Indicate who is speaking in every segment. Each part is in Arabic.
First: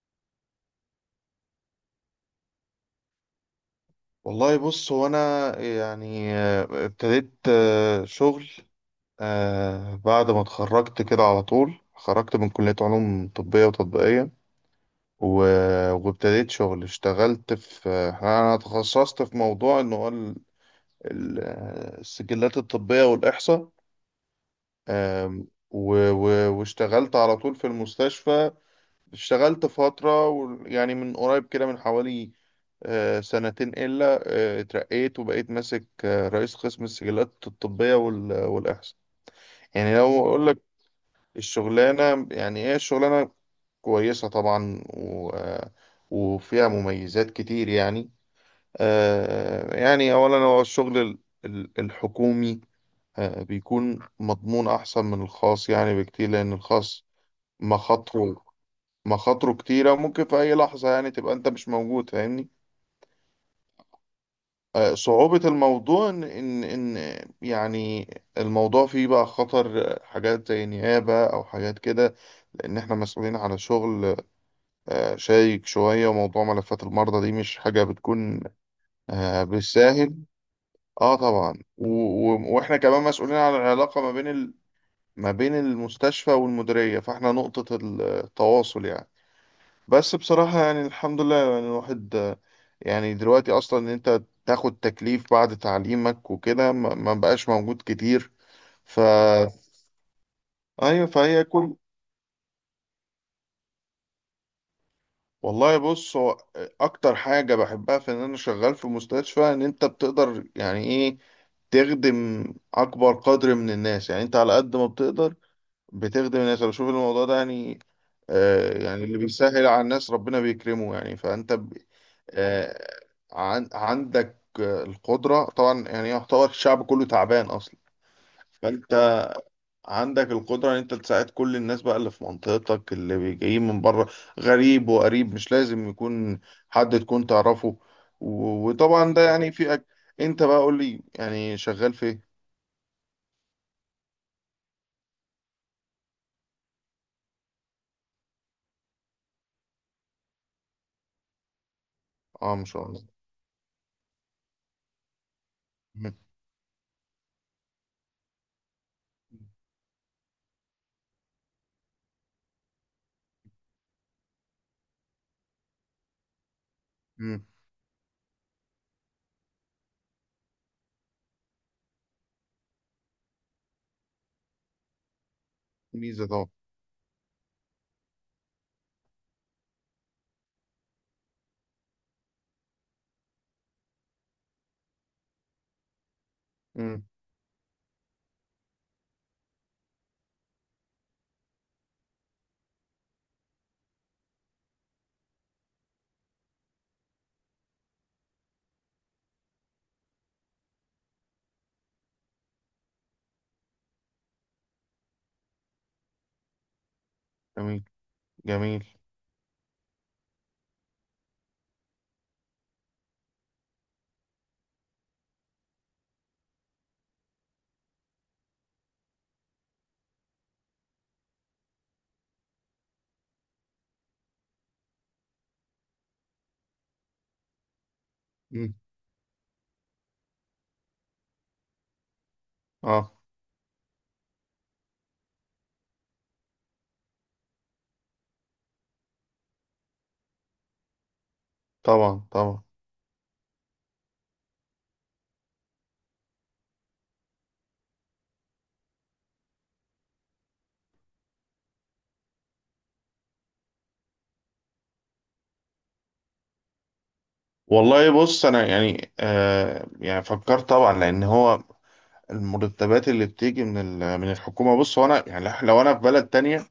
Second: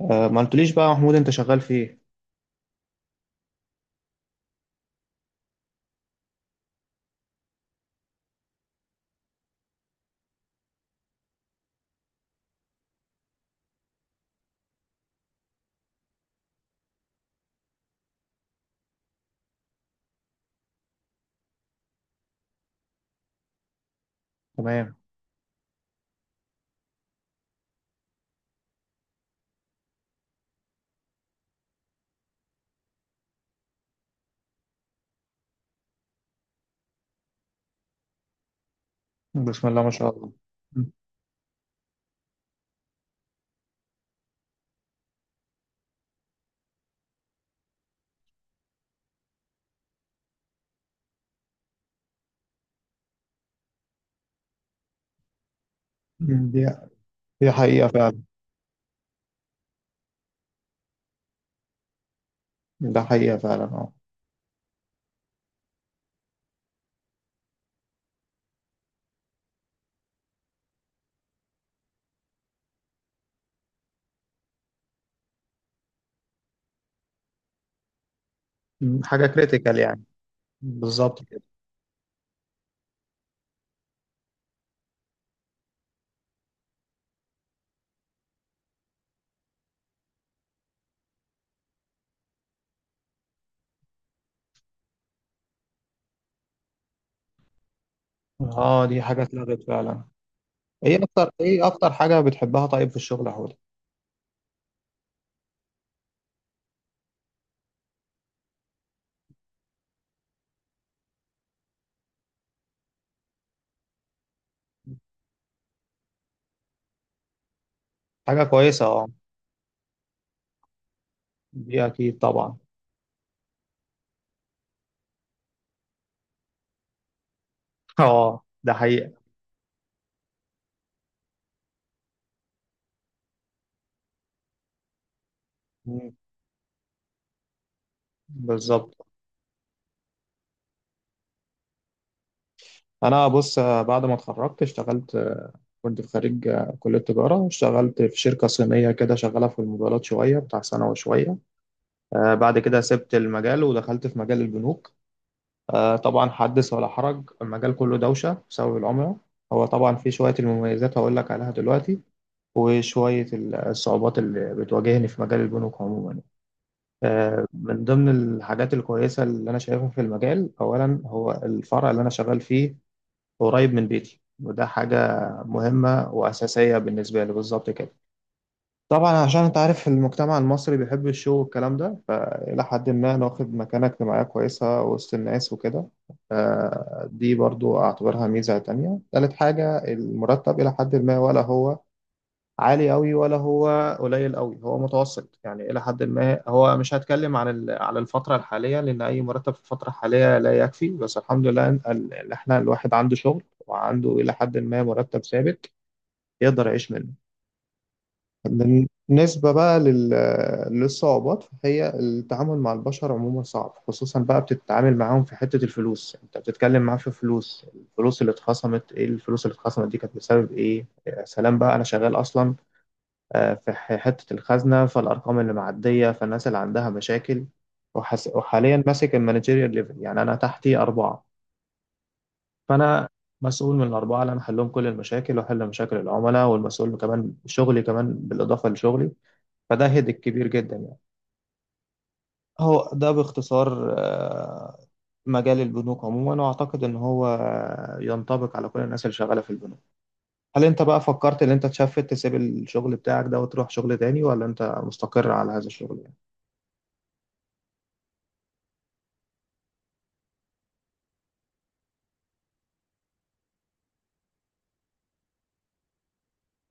Speaker 1: ما قلتليش بقى يا محمود، انت شغال في ايه؟
Speaker 2: والله بص. هو انا يعني ابتديت شغل بعد ما اتخرجت كده على طول، خرجت من كلية علوم طبية وتطبيقية، و- وابتديت شغل، اشتغلت في انا تخصصت في موضوع انه هو السجلات الطبية والإحصاء.
Speaker 1: تمام.
Speaker 2: و- و- واشتغلت على طول في المستشفى. اشتغلت فترة يعني من قريب كده، من حوالي سنتين إلا، اترقيت وبقيت ماسك رئيس قسم السجلات الطبية وال- والإحصاء.
Speaker 1: بسم الله ما
Speaker 2: يعني
Speaker 1: شاء
Speaker 2: لو
Speaker 1: الله.
Speaker 2: أقول لك الشغلانة يعني إيه الشغلانة، كويسة طبعا، و وفيها مميزات كتير يعني. يعني أولا هو الشغل ال- ال- الحكومي بيكون مضمون أحسن من الخاص يعني بكتير،
Speaker 1: مم.
Speaker 2: لأن
Speaker 1: دي
Speaker 2: الخاص
Speaker 1: دي حقيقة فعلا.
Speaker 2: مخاطره مخاطره كتيرة، ممكن في أي لحظة يعني تبقى أنت مش موجود، فاهمني.
Speaker 1: ده حقيقة فعلا، اه.
Speaker 2: صعوبة الموضوع إن يعني الموضوع فيه بقى خطر، حاجات زي نيابة أو حاجات كده، لأن إحنا مسؤولين على شغل شايك شوية، وموضوع ملفات المرضى دي مش حاجة بتكون
Speaker 1: حاجة كريتيكال يعني.
Speaker 2: بالساهل. أه
Speaker 1: بالظبط كده،
Speaker 2: طبعا، و- و- وإحنا كمان مسؤولين على العلاقة ما بين المستشفى والمديرية، فإحنا نقطة التواصل يعني. بس بصراحة يعني الحمد لله. يعني الواحد يعني دلوقتي أصلا إن أنت تاخد تكليف بعد تعليمك وكده ما بقاش موجود كتير.
Speaker 1: اه.
Speaker 2: ف
Speaker 1: دي حاجة اتلغت فعلا.
Speaker 2: أيوة، فهي
Speaker 1: ايه
Speaker 2: كل.
Speaker 1: اكتر حاجة بتحبها طيب في الشغل يا حوده؟
Speaker 2: والله بص. هو أكتر حاجة بحبها في إن أنا شغال في مستشفى، إن أنت بتقدر يعني إيه، تخدم أكبر قدر من الناس. يعني أنت على قد ما بتقدر بتخدم الناس. انا بشوف الموضوع ده يعني
Speaker 1: حاجة كويسة،
Speaker 2: يعني
Speaker 1: اه.
Speaker 2: اللي بيسهل على الناس ربنا بيكرمه يعني. فانت ب...
Speaker 1: دي اكيد طبعا.
Speaker 2: آه عندك القدرة طبعا. يعني يعتبر الشعب كله تعبان اصلا.
Speaker 1: اه، ده
Speaker 2: فانت
Speaker 1: حقيقة.
Speaker 2: عندك القدرة ان انت تساعد كل الناس بقى، اللي في منطقتك، اللي جايين من بره، غريب وقريب، مش لازم
Speaker 1: مم.
Speaker 2: يكون حد تكون تعرفه. و...
Speaker 1: بالظبط.
Speaker 2: وطبعا ده يعني انت بقى قول لي يعني شغال في ايه.
Speaker 1: انا بص، بعد ما اتخرجت اشتغلت، كنت في خريج كلية تجارة. اشتغلت في شركة صينية كده شغالة في الموبايلات شوية بتاع سنة وشوية.
Speaker 2: اه،
Speaker 1: بعد
Speaker 2: ما
Speaker 1: كده
Speaker 2: شاء الله.
Speaker 1: سبت المجال ودخلت في مجال البنوك.
Speaker 2: مم.
Speaker 1: طبعا حدث ولا حرج، المجال كله دوشة بسبب العملة. هو طبعا في شوية المميزات هقول لك عليها دلوقتي، وشوية الصعوبات اللي بتواجهني في مجال البنوك عموما.
Speaker 2: مم.
Speaker 1: من ضمن الحاجات الكويسة اللي أنا شايفها في المجال، أولا هو الفرع اللي أنا شغال فيه قريب من بيتي، وده حاجة مهمة
Speaker 2: ميزة طبعا.
Speaker 1: وأساسية بالنسبة لي، بالظبط كده. طبعا عشان انت عارف المجتمع المصري بيحب الشو والكلام ده، فإلى حد ما ناخد مكانة اجتماعية كويسة وسط الناس وكده.
Speaker 2: مم.
Speaker 1: دي برضو أعتبرها ميزة تانية. تالت حاجة المرتب، إلى حد ما ولا هو عالي أوي ولا هو قليل أوي، هو متوسط يعني إلى حد ما. هو مش هتكلم عن على الفترة الحالية، لأن أي مرتب في الفترة الحالية لا يكفي، بس الحمد لله إن إحنا الواحد عنده شغل وعنده إلى حد ما مرتب ثابت يقدر يعيش منه.
Speaker 2: جميل. جميل.
Speaker 1: بالنسبة بقى للصعوبات، فهي التعامل مع البشر عموما صعب، خصوصا بقى بتتعامل معاهم في حتة الفلوس. انت بتتكلم معاه في فلوس، الفلوس اللي اتخصمت ايه، الفلوس اللي اتخصمت دي كانت بسبب ايه. يا سلام بقى، انا شغال اصلا في حتة الخزنة، فالارقام اللي معدية، فالناس اللي عندها مشاكل.
Speaker 2: مم.
Speaker 1: وحاليا ماسك المانجيريال ليفل، يعني انا تحتي اربعة، فانا
Speaker 2: اه.
Speaker 1: مسؤول من الأربعة اللي أنا أحلهم كل المشاكل وأحل مشاكل العملاء، والمسؤول كمان شغلي، كمان بالإضافة لشغلي، فده هيدك كبير جدا يعني.
Speaker 2: طبعا. طبعا.
Speaker 1: هو ده باختصار مجال البنوك عموما، واعتقد ان هو ينطبق على كل الناس اللي شغاله في البنوك. هل انت بقى فكرت ان انت تشفت تسيب الشغل بتاعك ده وتروح شغل تاني، ولا انت مستقر على هذا الشغل يعني؟
Speaker 2: والله بص. انا يعني يعني فكرت طبعا، لان هو المرتبات اللي بتيجي من من الحكومه. بص هو انا يعني لو انا في بلد تانية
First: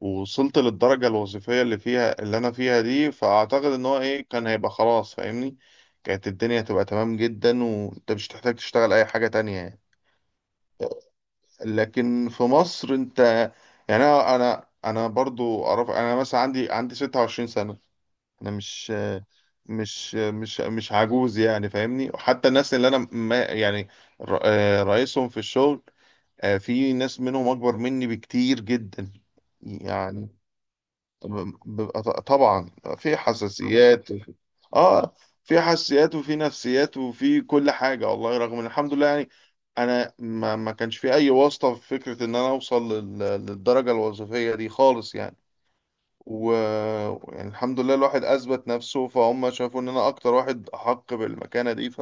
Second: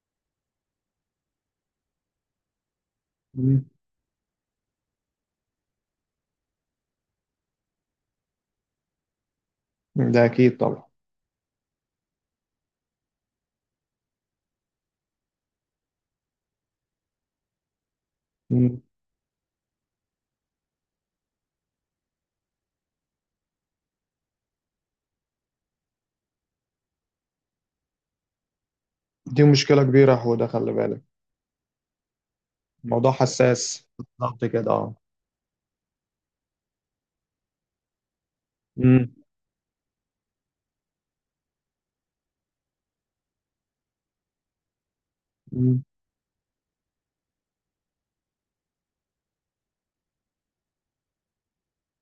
Speaker 2: ووصلت للدرجه الوظيفيه اللي فيها، اللي انا فيها دي، فاعتقد
Speaker 1: مم.
Speaker 2: ان هو ايه كان هيبقى خلاص، فاهمني. كانت الدنيا هتبقى تمام جدا وانت مش هتحتاج تشتغل اي حاجه تانية يعني.
Speaker 1: ده اكيد طبعا.
Speaker 2: لكن في مصر انت يعني انا انا أنا برضو اعرف. انا مثلا عندي 26 سنه. انا
Speaker 1: مم.
Speaker 2: مش عجوز يعني فاهمني. حتى الناس اللي انا ما يعني رئيسهم في الشغل، في ناس منهم اكبر مني بكتير جدا
Speaker 1: دي مشكله كبيره يا
Speaker 2: يعني.
Speaker 1: حوده، خلي بالك،
Speaker 2: بيبقى طبعا
Speaker 1: موضوع
Speaker 2: في
Speaker 1: حساس.
Speaker 2: حساسيات.
Speaker 1: بالظبط كده، اه.
Speaker 2: اه، في حساسيات وفي نفسيات وفي كل حاجة. والله رغم ان الحمد لله،
Speaker 1: مم.
Speaker 2: يعني انا ما كانش في اي واسطة، في فكرة ان انا اوصل للدرجة الوظيفية دي خالص يعني.
Speaker 1: مم.
Speaker 2: و يعني الحمد لله الواحد اثبت نفسه، فهم شافوا ان انا اكتر واحد احق بالمكانه دي.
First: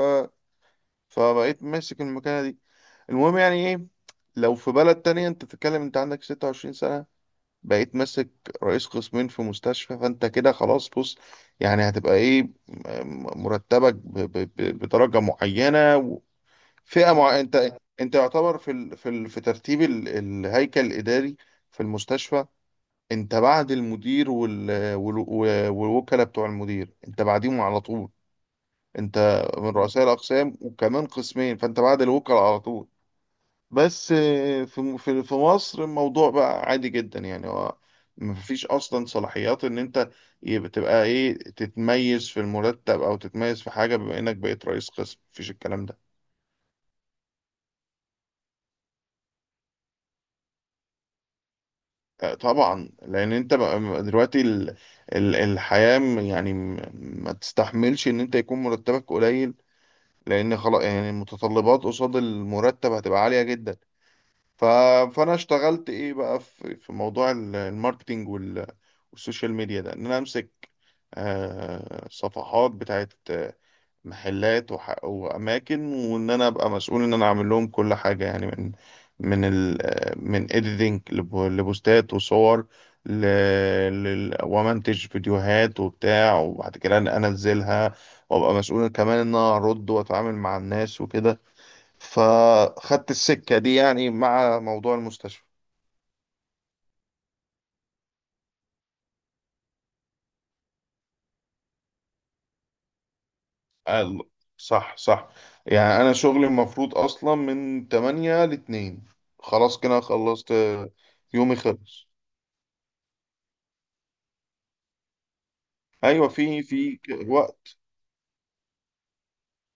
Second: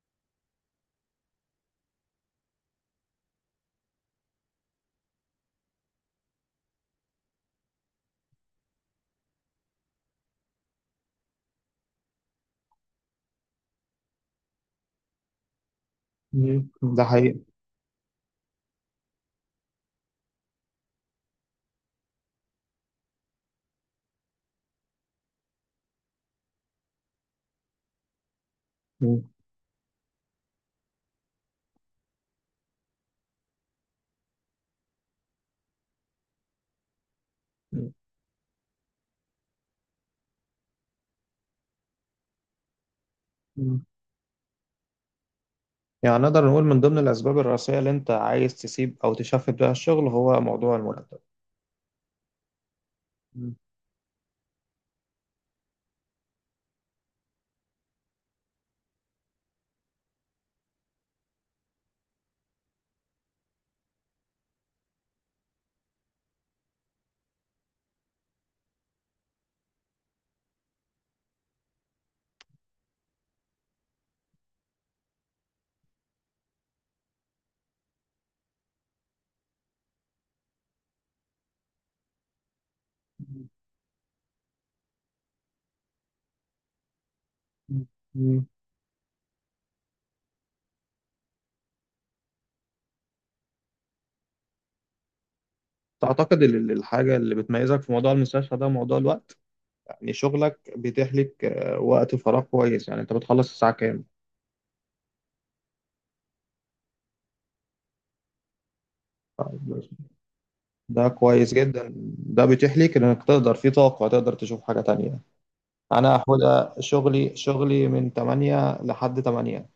Speaker 2: فبقيت ماسك المكانه دي. المهم يعني ايه، لو في بلد تانية انت تتكلم، انت عندك 26 سنه، بقيت ماسك رئيس قسمين في مستشفى، فانت كده خلاص بص. يعني هتبقى ايه مرتبك بدرجه معينه
Speaker 1: مم. ده
Speaker 2: وفئه
Speaker 1: حقيقي.
Speaker 2: انت انت يعتبر في ترتيب الهيكل الاداري في المستشفى. انت بعد المدير وال... وال... و- والوكلاء بتوع المدير، انت بعديهم على طول. انت
Speaker 1: مم.
Speaker 2: من رؤساء الاقسام، وكمان قسمين، فانت بعد الوكلاء على طول. بس في في مصر الموضوع بقى عادي جدا يعني. هو مفيش اصلا صلاحيات ان انت يبقى تبقى ايه، تتميز في المرتب او تتميز في
Speaker 1: مم.
Speaker 2: حاجه بما انك بقيت رئيس قسم، مفيش الكلام ده.
Speaker 1: يعني نقدر نقول من ضمن الأسباب الرئيسية اللي أنت عايز تسيب أو تشفت بيها الشغل هو موضوع المرتب.
Speaker 2: طبعا لان انت
Speaker 1: مم.
Speaker 2: بقى دلوقتي الحياه ما تستحملش ان انت يكون مرتبك قليل، لان خلاص يعني المتطلبات قصاد المرتب هتبقى عالية جدا. ف... فانا اشتغلت ايه بقى في موضوع الماركتينج وال... والسوشيال ميديا ده، ان انا امسك صفحات بتاعت محلات واماكن، وان انا ابقى مسؤول ان انا اعمل لهم كل حاجه يعني، من ال... من اديتنج لبوستات وصور ل...
Speaker 1: مم.
Speaker 2: ومنتج فيديوهات وبتاع، وبعد كده انا انزلها
Speaker 1: مم.
Speaker 2: وابقى مسؤول كمان ان انا ارد واتعامل مع الناس وكده. فخدت السكه دي يعني مع موضوع المستشفى.
Speaker 1: تعتقد الحاجة اللي بتميزك في موضوع المستشفى ده موضوع الوقت، يعني شغلك بيتيح لك وقت فراغ كويس. يعني أنت بتخلص الساعة كام؟
Speaker 2: قال- صح، صح. يعني انا شغلي المفروض اصلا من 8 ل 2، خلاص كده خلصت
Speaker 1: ده كويس
Speaker 2: يومي
Speaker 1: جدا.
Speaker 2: خلص.
Speaker 1: ده بيتيح لك إنك تقدر في طاقة تقدر تشوف حاجة تانية. أنا،
Speaker 2: ايوه، في
Speaker 1: حودة، شغلي
Speaker 2: وقت.
Speaker 1: شغلي من 8 لحد 8،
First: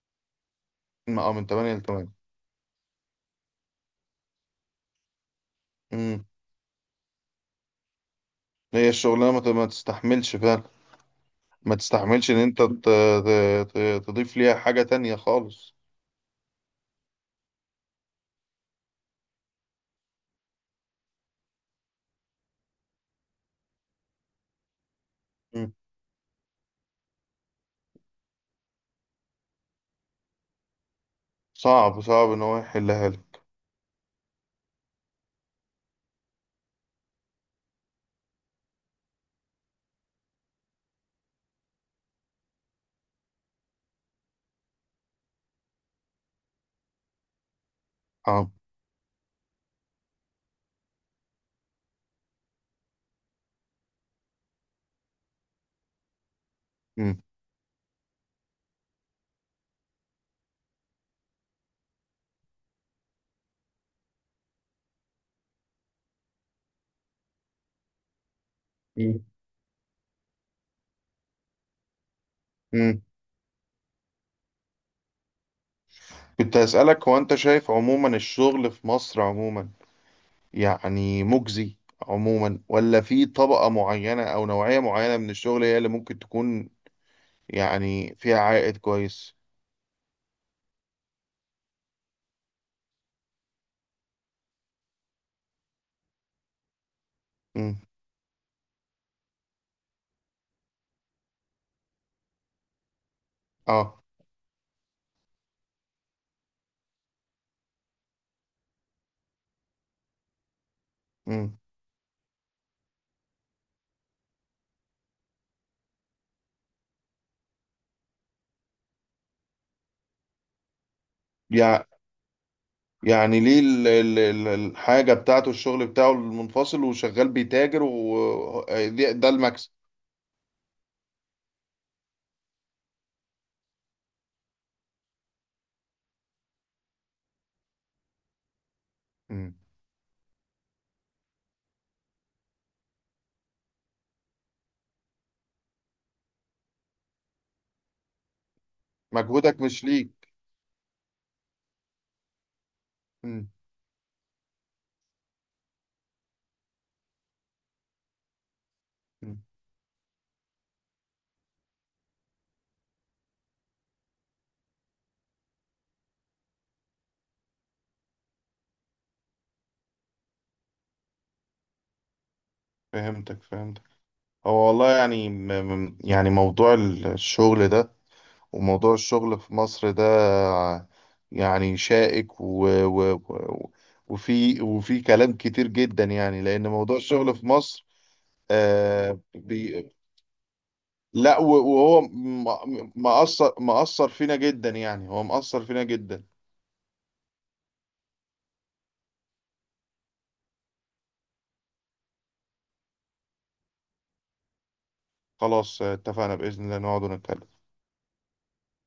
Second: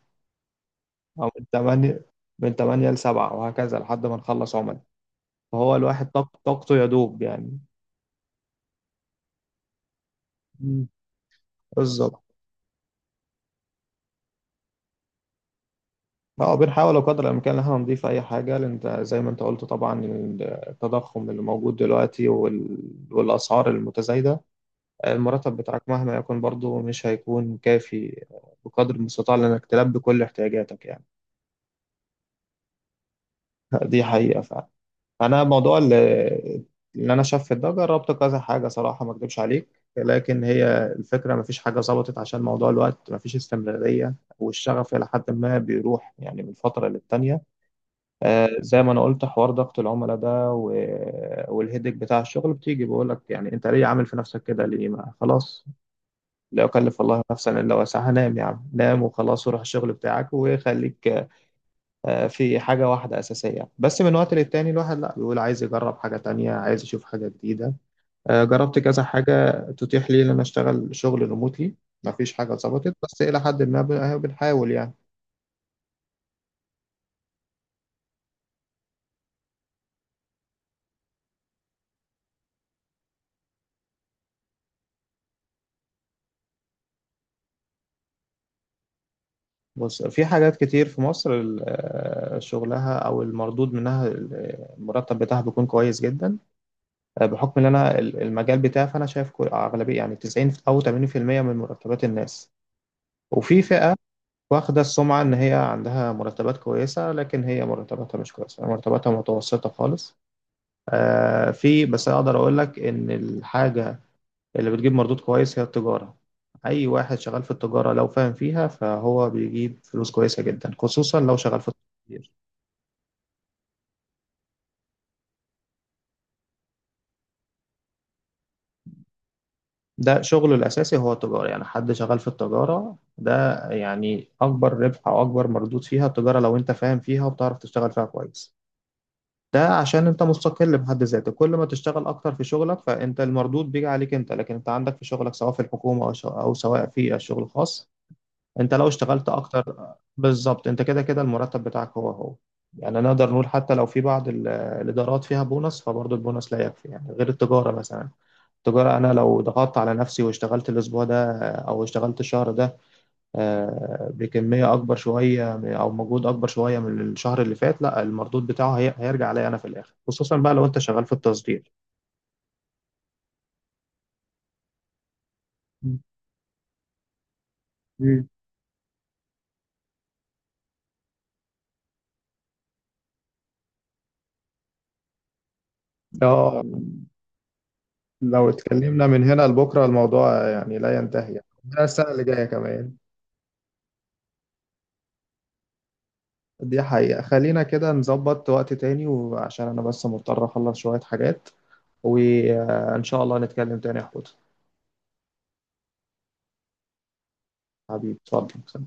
Speaker 2: من
Speaker 1: أو
Speaker 2: اه
Speaker 1: من
Speaker 2: من 8 ل
Speaker 1: 8،
Speaker 2: 8.
Speaker 1: من 8 ل 7 وهكذا لحد ما نخلص عمل. فهو الواحد
Speaker 2: امم
Speaker 1: طاقته يدوب يعني.
Speaker 2: هي الشغلانه ما تستحملش فعلا.
Speaker 1: مم.
Speaker 2: ما
Speaker 1: بالظبط.
Speaker 2: تستحملش ان انت تضيف ليها حاجه تانية خالص.
Speaker 1: اه، بنحاول قدر الامكان ان احنا نضيف اي حاجه، لان إنت زي ما انت قلت طبعا، التضخم اللي موجود دلوقتي والاسعار المتزايده، المرتب
Speaker 2: مم.
Speaker 1: بتاعك مهما يكن برضه مش هيكون كافي بقدر المستطاع لانك تلبي كل احتياجاتك يعني.
Speaker 2: صعب، صعب ان هو يحلها لك.
Speaker 1: دي حقيقه فعلا. انا موضوع اللي انا شاف في ده، جربت كذا حاجه، صراحه ما اكدبش عليك، لكن هي الفكره ما فيش حاجه ظبطت عشان موضوع الوقت، ما فيش استمراريه، والشغف الى حد ما بيروح يعني من فتره للتانيه. آه،
Speaker 2: صعب.
Speaker 1: زي ما انا قلت، حوار ضغط العملاء ده والهيدك بتاع الشغل، بتيجي بقول لك يعني انت ليه عامل في نفسك كده، ليه، ما خلاص، لا يكلف
Speaker 2: مم.
Speaker 1: الله نفسا الا وسعها، نام يا عم نام وخلاص، وروح الشغل بتاعك وخليك. في حاجة واحدة أساسية، بس من وقت للتاني الواحد لا بيقول عايز يجرب حاجة تانية، عايز يشوف حاجة جديدة. جربت كذا
Speaker 2: مم.
Speaker 1: حاجة تتيح لي إن أنا أشتغل شغل ريموتلي. مفيش حاجة ظبطت،
Speaker 2: مم.
Speaker 1: بس إلى حد ما أهو بنحاول يعني.
Speaker 2: كنت هسألك، هو انت شايف عموما الشغل في مصر عموما، يعني مجزي عموما، ولا في طبقه معينه او نوعيه معينه من الشغل هي اللي ممكن تكون يعني فيها عائد كويس؟
Speaker 1: بص، في حاجات كتير في مصر، شغلها أو المردود منها، المرتب بتاعها بيكون كويس جدا. بحكم إن
Speaker 2: مم.
Speaker 1: أنا المجال بتاعي، فأنا شايف أغلبية يعني 90 أو 80% من مرتبات الناس، وفي فئة
Speaker 2: اه.
Speaker 1: واخدة السمعة إن هي عندها مرتبات كويسة، لكن هي مرتباتها مش كويسة، مرتباتها متوسطة خالص. آه،
Speaker 2: مم.
Speaker 1: في بس أقدر أقول لك إن الحاجة اللي بتجيب مردود كويس هي التجارة. أي واحد شغال في التجارة لو فاهم فيها فهو بيجيب فلوس كويسة جدا، خصوصا لو شغال في التجارة.
Speaker 2: يعني ليه الحاجة بتاعته الشغل بتاعه المنفصل، وشغال بيتاجر، وده ده المكسب.
Speaker 1: ده شغله الأساسي هو التجارة، يعني حد شغال في التجارة ده، يعني أكبر ربح أو أكبر مردود فيها التجارة لو أنت فاهم فيها وبتعرف تشتغل فيها كويس.
Speaker 2: مم.
Speaker 1: ده عشان انت مستقل بحد ذاته، كل ما تشتغل اكتر في شغلك فانت المردود بيجي عليك انت. لكن انت عندك في شغلك، سواء في الحكومة او او سواء في شغل خاص، انت لو اشتغلت
Speaker 2: مجهودك مش
Speaker 1: اكتر
Speaker 2: ليك.
Speaker 1: بالظبط، انت كده كده المرتب بتاعك هو هو. يعني نقدر نقول
Speaker 2: مم.
Speaker 1: حتى لو في بعض الادارات فيها بونص، فبرضه البونص لا يكفي يعني غير التجارة مثلا. التجارة انا لو
Speaker 2: مم.
Speaker 1: ضغطت على نفسي واشتغلت الاسبوع ده او اشتغلت الشهر ده، بكمية أكبر شوية أو مجهود أكبر شوية من الشهر اللي فات، لا المردود بتاعه هيرجع عليا أنا في الآخر، خصوصا بقى لو أنت شغال في التصدير.
Speaker 2: فهمتك، فهمتك. هو والله يعني يعني موضوع الشغل ده،
Speaker 1: مم.
Speaker 2: وموضوع الشغل في مصر ده، يعني شائك وفي كلام كتير جدا يعني،
Speaker 1: اه،
Speaker 2: لأن موضوع الشغل في مصر
Speaker 1: لو اتكلمنا
Speaker 2: آه
Speaker 1: من هنا لبكره الموضوع يعني لا ينتهي،
Speaker 2: لا، و-
Speaker 1: يعني ده
Speaker 2: وهو
Speaker 1: السنه اللي جايه كمان.
Speaker 2: مأثر فينا جدا يعني. هو مأثر فينا جدا.
Speaker 1: دي حقيقه، خلينا كده نظبط وقت تاني، وعشان انا بس مضطر اخلص شويه حاجات، وان شاء الله نتكلم تاني يا حوت.
Speaker 2: خلاص، اتفقنا. بإذن الله نقعد ونتكلم.
Speaker 1: حبيبي اتفضل.